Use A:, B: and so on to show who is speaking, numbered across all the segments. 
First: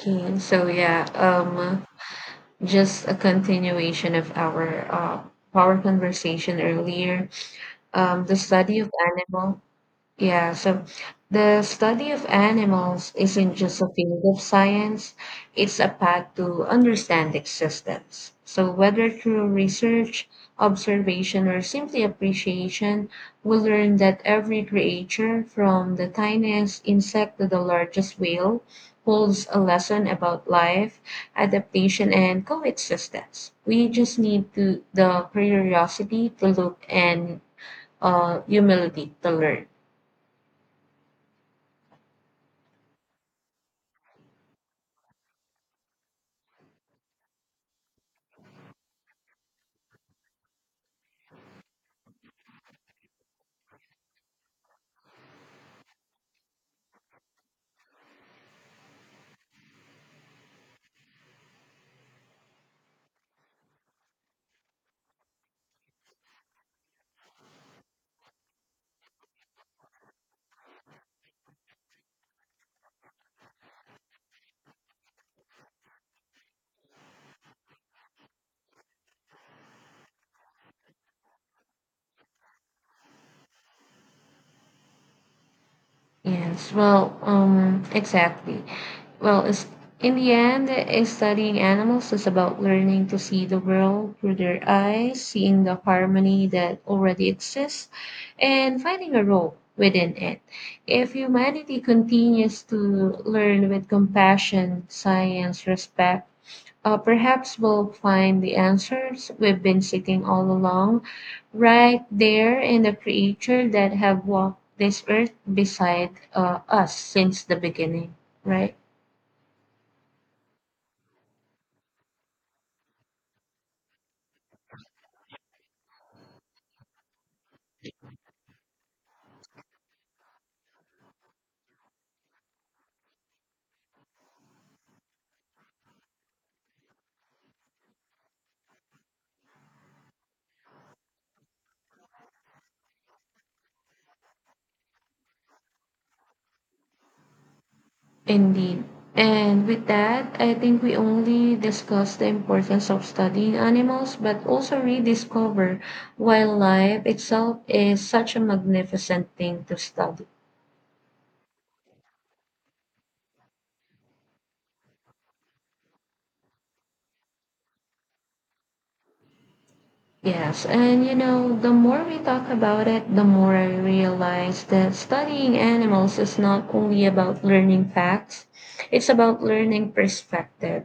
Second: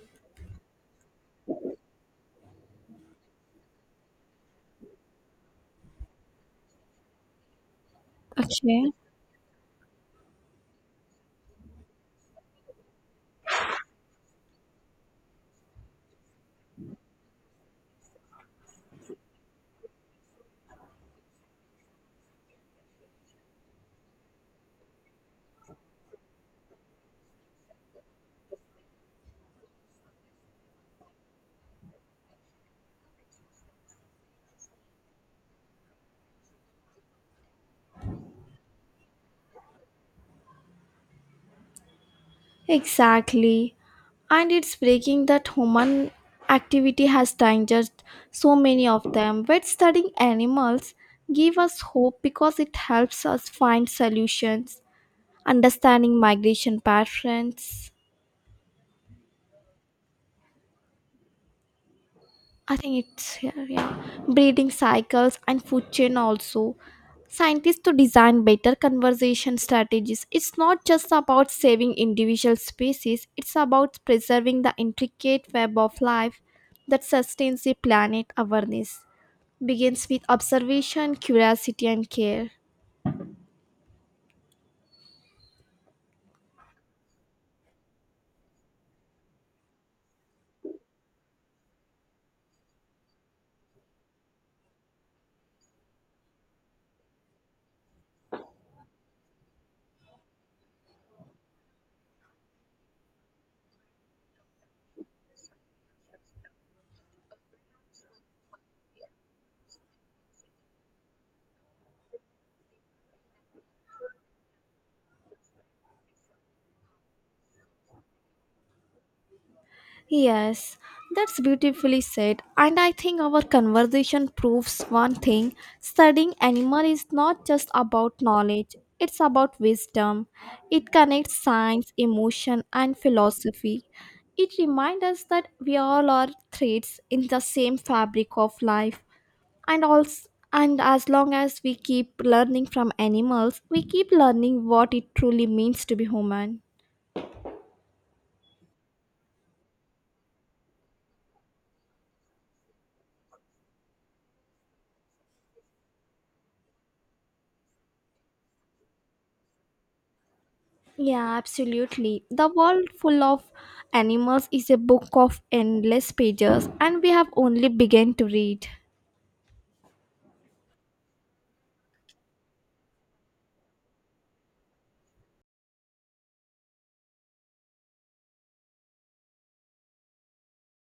A: Okay, so yeah, um, just a continuation of our our conversation earlier. Um, the study of
B: Okay,
A: animal yeah, so the study of animals isn't just a field of science, it's a path to understand existence. So, whether through research, observation, or simply appreciation, we learn that every creature, from the tiniest insect to the largest whale, holds a lesson about life, adaptation, and coexistence. We just need to, the curiosity to look and humility to learn.
B: exactly. And it's breaking that human activity has dangered so many of them. But studying animals give us hope because it helps us find solutions, understanding migration patterns. I think it's yeah. Breeding cycles and food chain also. Scientists to design better conservation strategies. It's not just about saving individual species, it's about preserving the intricate web of life that sustains the planet awareness. Begins with observation, curiosity and care.
A: Yes, well, exactly. Well, it's, in the end, studying animals is about learning to see the world through their eyes, seeing the harmony that already exists, and finding a role within it. If humanity continues to learn with compassion, science, respect, perhaps we'll find the answers we've been seeking all along, right there in the creature that have walked this earth beside us since the beginning, right?
B: Yes, that's beautifully said. And I think our conversation proves one thing studying animal is not just about knowledge, it's about wisdom. It connects science, emotion, and philosophy. It reminds us that we all are threads in the same fabric of life. And also, and as long as we keep learning from animals, we keep learning what it truly means to be human.
A: Indeed. And with that, I think we only discuss the importance of studying animals, but also rediscover why life itself is such a magnificent thing to study.
B: Yeah, absolutely. The world full of animals is a book of endless pages, and we have only begun to read.
A: Yes, and you know, the more we talk about it, the more I realize that studying animals is not only about learning facts, it's about learning perspective.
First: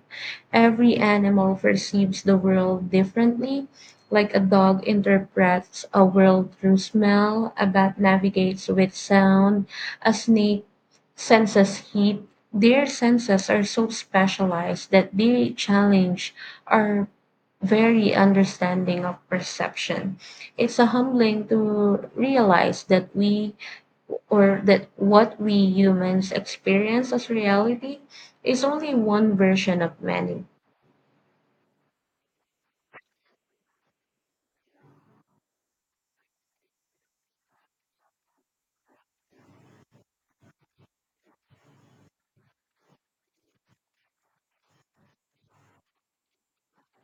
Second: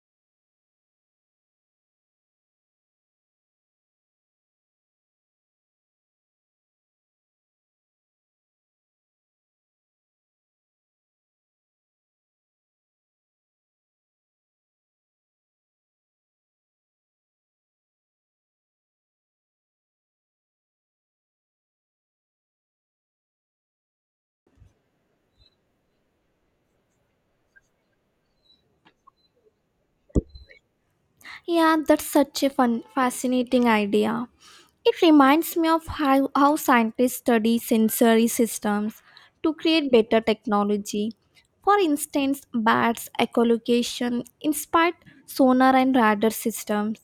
A: Every animal perceives the world differently, like a dog interprets a world through smell, a bat navigates with sound, a snake senses heat. Their senses are so specialized that they challenge our very understanding of perception. It's a humbling to realize that we or that what we humans experience as reality is only one version of many.
B: Yeah, that's such a fun, fascinating idea. It reminds me of how scientists study sensory systems to create better technology. For instance, bats' echolocation inspired sonar and radar systems,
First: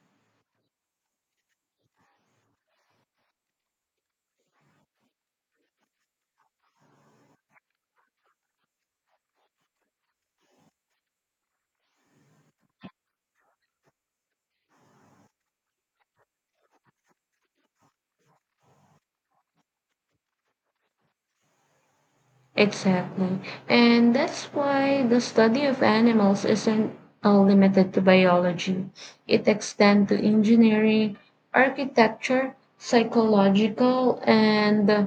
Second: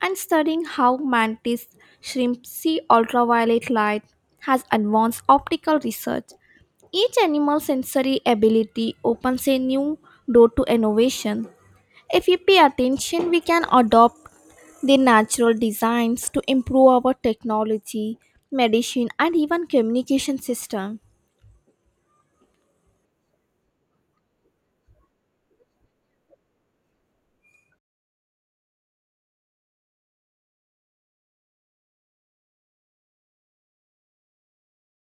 B: and studying how mantis shrimp see ultraviolet light has advanced optical research. Each animal's sensory ability opens a new door to innovation. If we pay attention, we can adopt the natural designs to improve our technology, medicine, and even communication system.
A: Exactly. And that's why the study of animals isn't limited to biology. It extends to engineering, architecture, psychological, and uh,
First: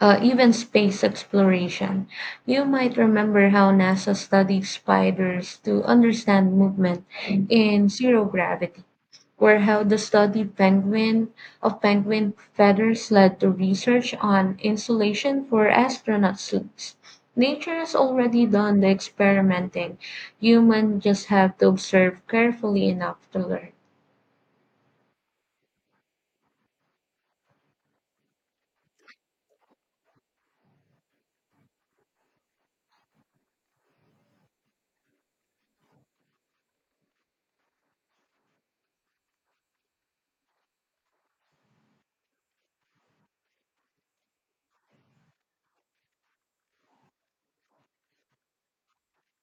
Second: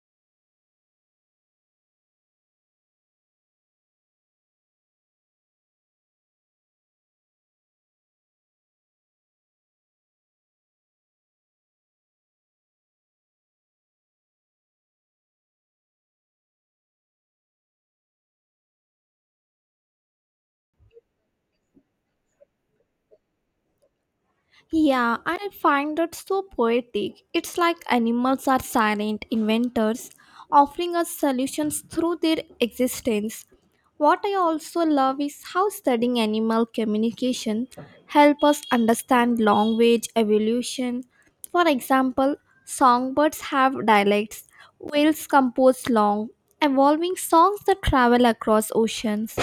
A: uh, even space exploration. You might remember how NASA studied spiders to understand movement in zero gravity, or how the study penguin of penguin feathers led to research on insulation for astronaut suits. Nature has already done the experimenting. Humans just have to observe carefully enough to learn.
B: Yeah, and I find that so poetic. It's like animals are silent inventors, offering us solutions through their existence. What I also love is how studying animal communication help us understand language evolution. For example, songbirds have dialects, whales compose long, evolving songs that travel across oceans.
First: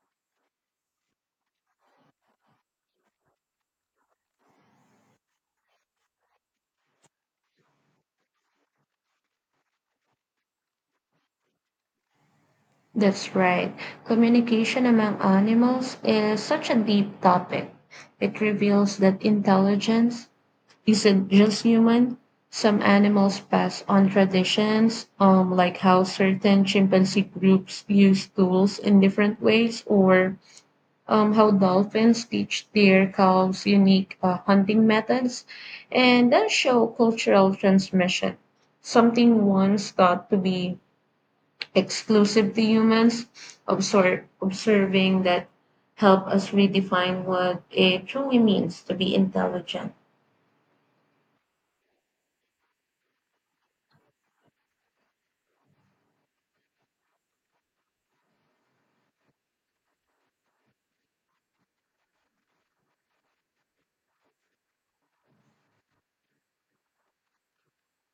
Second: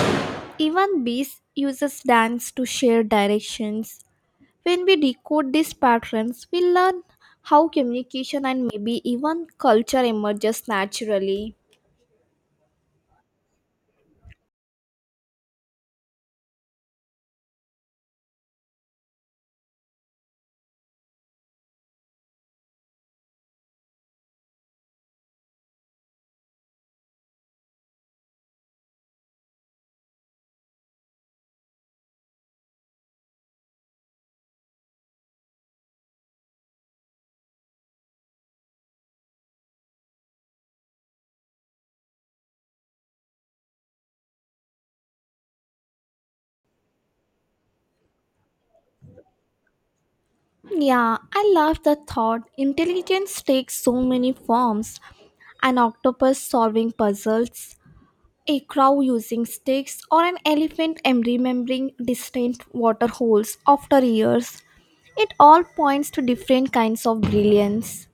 B: Even bees uses dance to share directions. When we decode these patterns, we learn how communication and maybe even culture emerges naturally.
A: That's right. Communication among animals is such a deep topic. It reveals that intelligence isn't just human. Some animals pass on traditions, like how certain chimpanzee groups use tools in different ways, or how dolphins teach their calves unique hunting methods, and then show cultural transmission. Something once thought to be exclusive to humans, observing that help us redefine what it truly means to be intelligent.
B: Yeah, I love the thought. Intelligence takes so many forms an octopus solving puzzles, a crow using sticks, or an elephant remembering distant water holes after years. It all points to different kinds of brilliance.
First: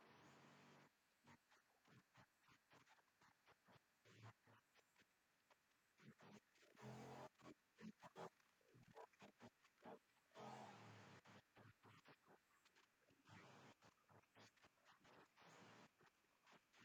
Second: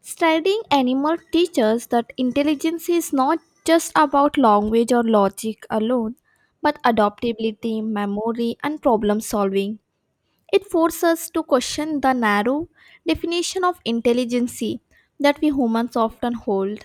B: Studying animal teaches that intelligence is not just about language or logic alone, but adaptability, memory, and problem solving. It forces us to question the narrow definition of intelligence that we humans often hold.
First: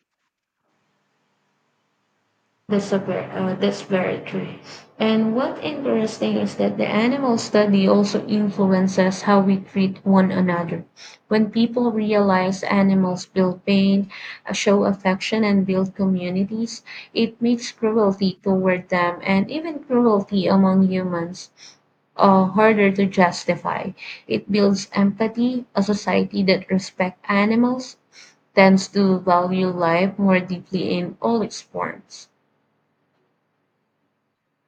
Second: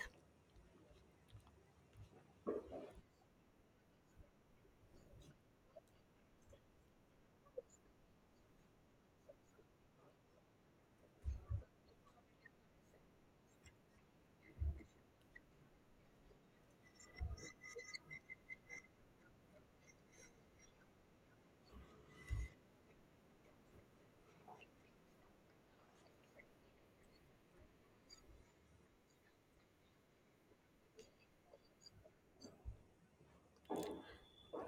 A: That's very true. And what interesting is that the animal study also influences how we treat one another. When people realize animals feel pain, show affection, and build communities, it makes cruelty toward them and even cruelty among humans, harder to justify. It builds empathy. A society that respects animals tends to value life more deeply in all its forms.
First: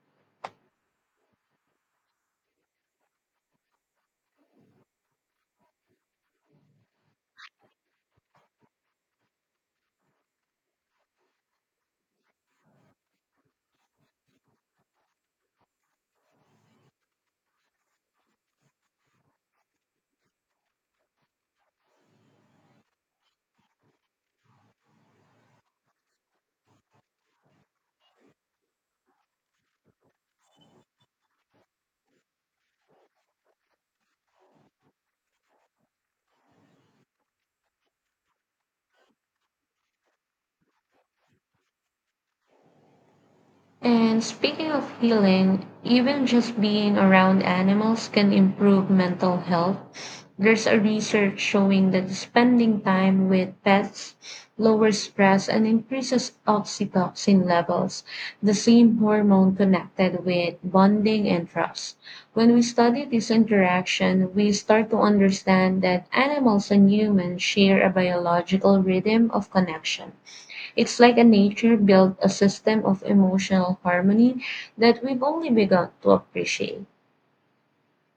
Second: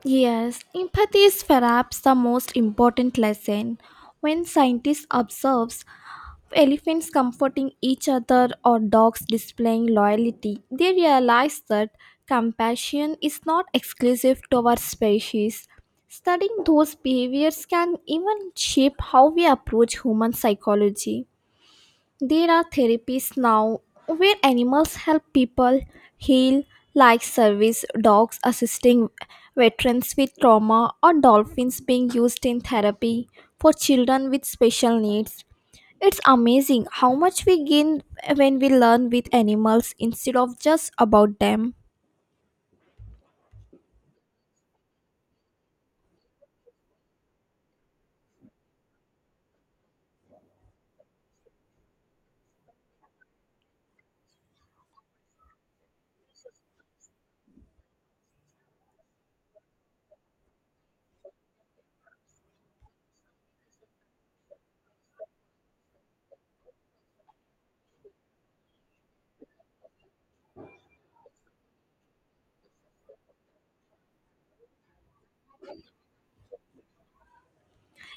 B: Yes, empathy is perhaps the most important lesson when scientists observe. Elephants comforting each other or dogs displaying loyalty, they realize that compassion is not exclusive to our species. Studying those behaviors can even shape how we approach human psychology. There are therapies now where animals help people heal, like service dogs assisting veterans with trauma, or dolphins being used in therapy for children with special needs. It's amazing how much we gain when we learn with animals instead of just about them.
A: And speaking of healing, even just being around animals can improve mental health. There's a research showing that spending time with pets lowers stress and increases oxytocin levels, the same hormone connected with bonding and trust. When we study this interaction, we start to understand that animals and humans share a biological rhythm of connection. It's like a nature built a system of emotional harmony that we've only begun to appreciate.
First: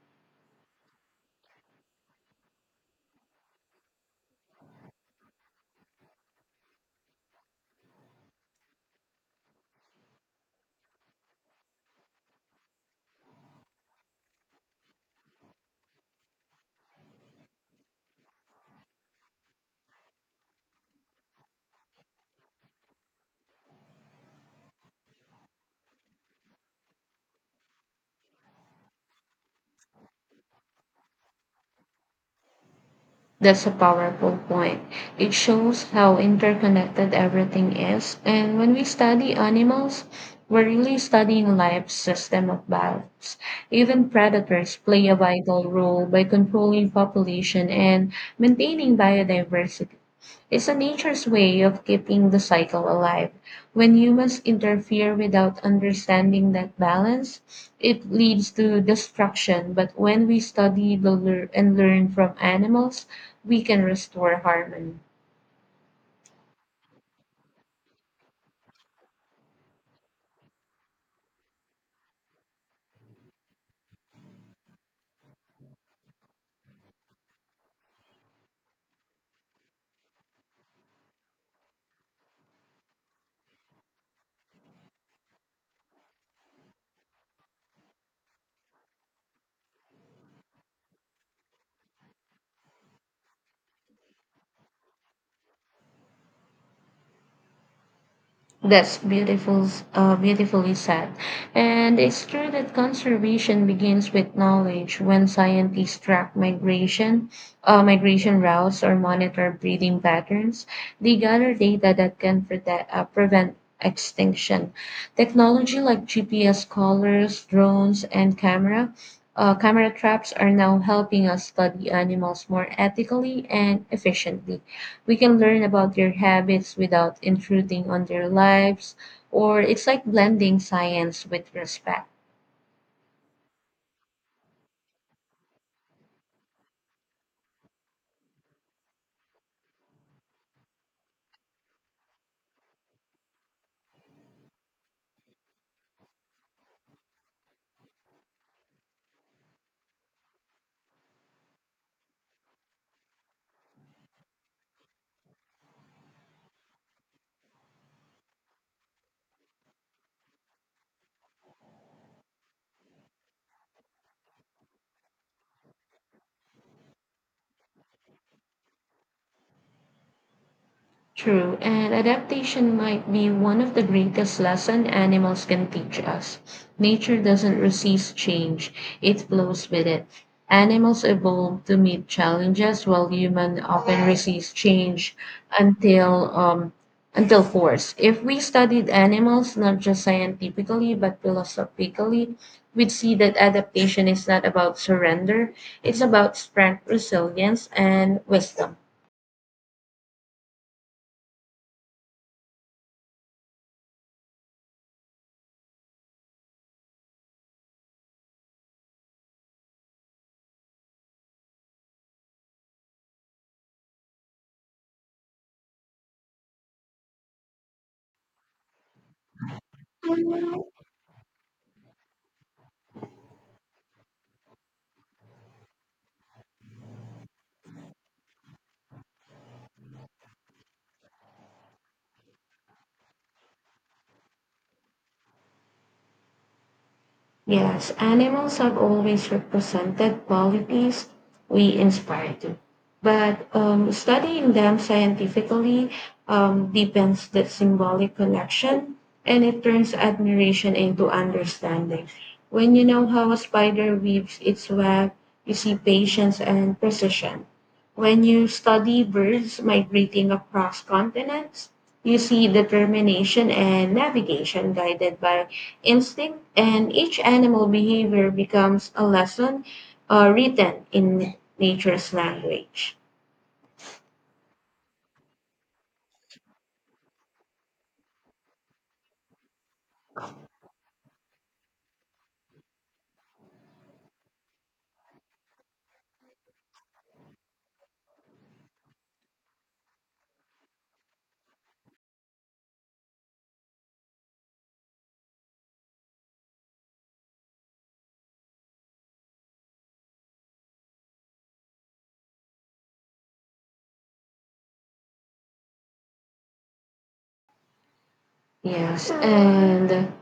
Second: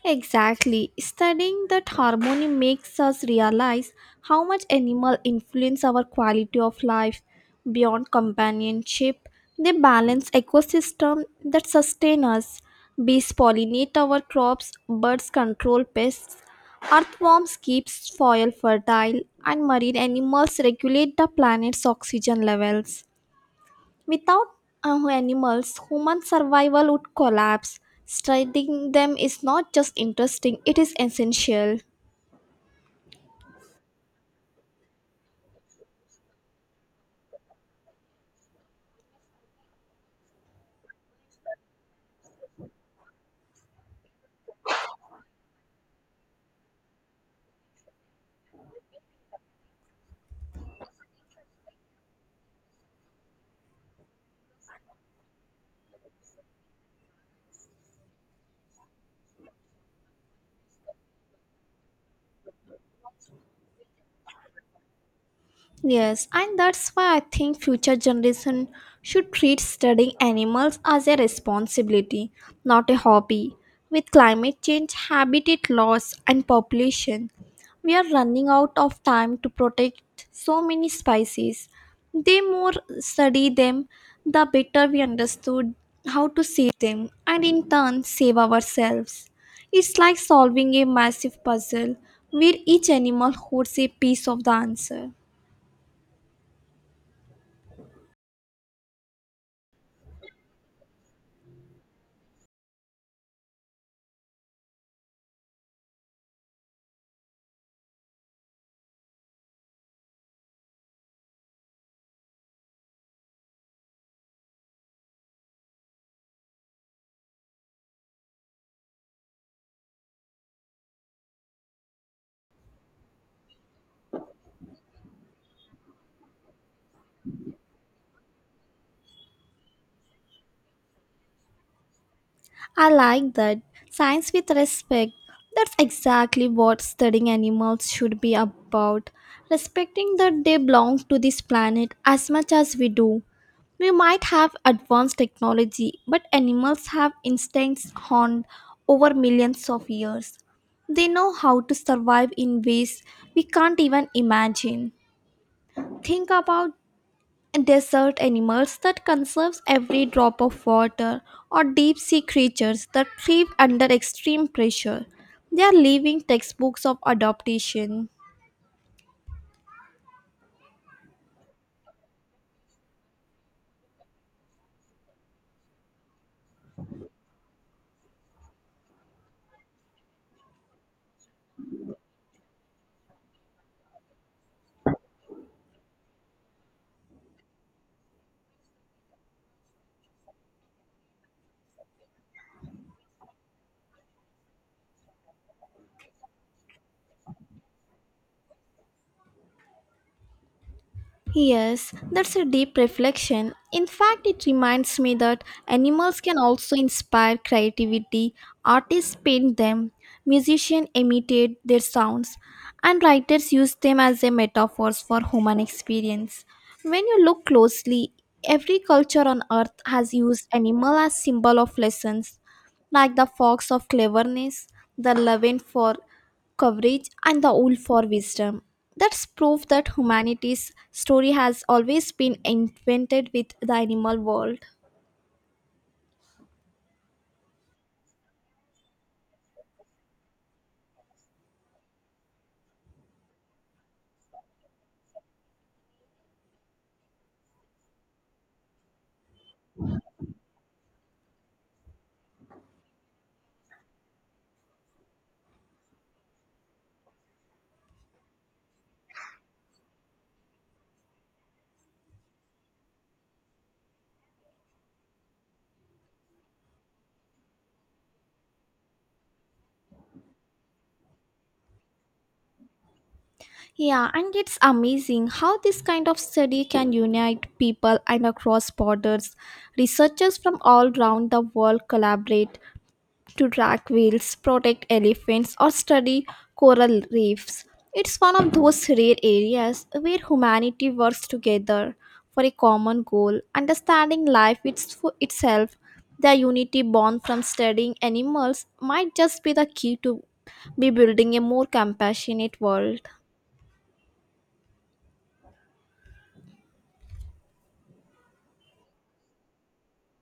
B: Exactly. Studying that harmony makes us realize how much animal influence our quality of life beyond companionship. They balance ecosystem that sustain us. Bees pollinate our crops, birds control pests, earthworms keep soil fertile, and marine animals regulate the planet's oxygen levels. Without our animals, human survival would collapse. Studying them is not just interesting, it is essential.
A: That's a powerful point. It shows how interconnected everything is. And when we study animals, we're really studying life's system of balance. Even predators play a vital role by controlling population and maintaining biodiversity. It's a nature's way of keeping the cycle alive. When humans interfere without understanding that balance, it leads to destruction. But when we study and learn from animals, we can restore harmony.
B: Yes, and that's why I think future generation should treat studying animals as a responsibility, not a hobby. With climate change, habitat loss and population, we are running out of time to protect so many species. The more study them, the better we understood how to save them and in turn save ourselves. It's like solving a massive puzzle where each animal holds a piece of the answer.
A: That's beautifully said. And it's true that conservation begins with knowledge. When scientists track migration, migration routes, or monitor breeding patterns, they gather data that can prevent extinction. Technology like GPS collars, drones, and camera. Camera traps are now helping us study animals more ethically and efficiently. We can learn about their habits without intruding on their lives, or it's like blending science with respect.
B: I like that. Science with respect. That's exactly what studying animals should be about. Respecting that they belong to this planet as much as we do. We might have advanced technology, but animals have instincts honed over millions of years. They know how to survive in ways we can't even imagine. Think about desert animals that conserves every drop of water or deep sea creatures that thrive under extreme pressure they are living textbooks of adaptation.
A: True, and adaptation might be one of the greatest lessons animals can teach us. Nature doesn't resist change, it flows with it. Animals evolve to meet challenges while humans often resist change until um, until forced. If we studied animals not just scientifically but philosophically, we'd see that adaptation is not about surrender, it's about strength, resilience, and wisdom.
B: Yes, that's a deep reflection. In fact, it reminds me that animals can also inspire creativity. Artists paint them, musicians imitate their sounds, and writers use them as a metaphors for human experience. When you look closely, every culture on earth has used animal as symbol of lessons like the fox of cleverness, the lion for coverage, and the owl for wisdom. That's proof that humanity's story has always been invented with the animal world.
A: Yes, animals have always represented qualities we inspire to. But studying them scientifically deepens that symbolic connection and it turns admiration into understanding. When you know how a spider weaves its web, you see patience and precision. When you study birds migrating across continents, you see determination and navigation guided by instinct, and each animal behavior becomes a lesson, written in nature's language.
B: Yeah, and it's amazing how this kind of study can unite people and across borders. Researchers from all around the world collaborate, to track whales, protect elephants, or study coral reefs. It's one of those rare areas where humanity works together for a common goal, understanding life itself. The unity born from studying animals might just be the key to be building a more compassionate world.
A: Yes, and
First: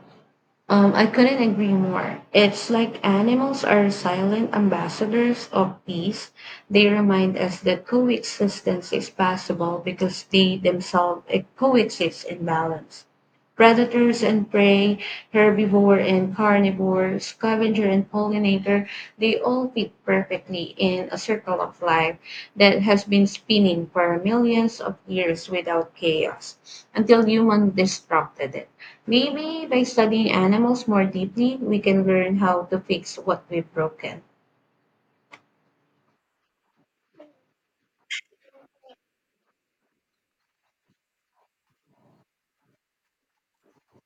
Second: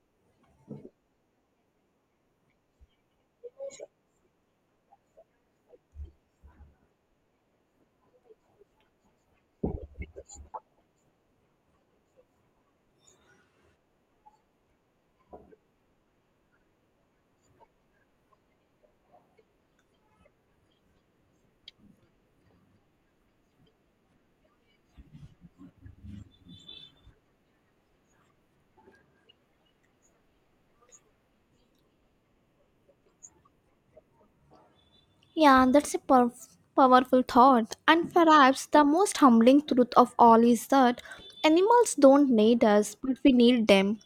A: Um, I couldn't agree more. It's like animals are silent ambassadors of peace. They remind us that coexistence is possible because they themselves coexist in balance. Predators and prey, herbivore and carnivore, scavenger and pollinator, they all fit perfectly in a circle of life that has been spinning for millions of years without chaos until human disrupted it. Maybe by studying animals more deeply, we can learn how to fix what we've broken.
B: Yeah, that's a powerful thought. And perhaps the most humbling truth of all is that animals don't need us, but we need them.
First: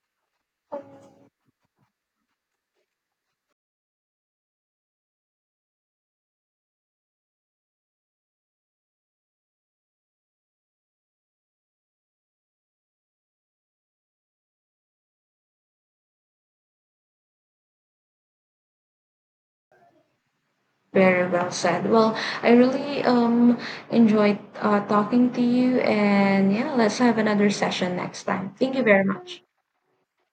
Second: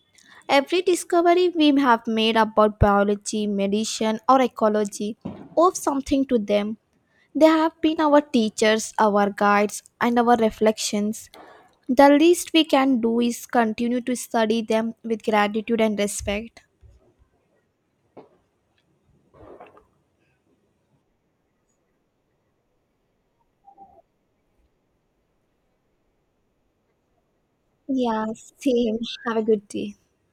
B: Every discovery we have made about biology, medicine, or ecology owes something to them. They have been our teachers, our guides, and our reflections. The least we can do is continue to study them with gratitude and respect.
A: Very well said. Well, I really enjoyed talking to you, and yeah, let's have another session next
B: Yeah,
A: time. Thank you
B: same.
A: very
B: Have a
A: much.
B: good day.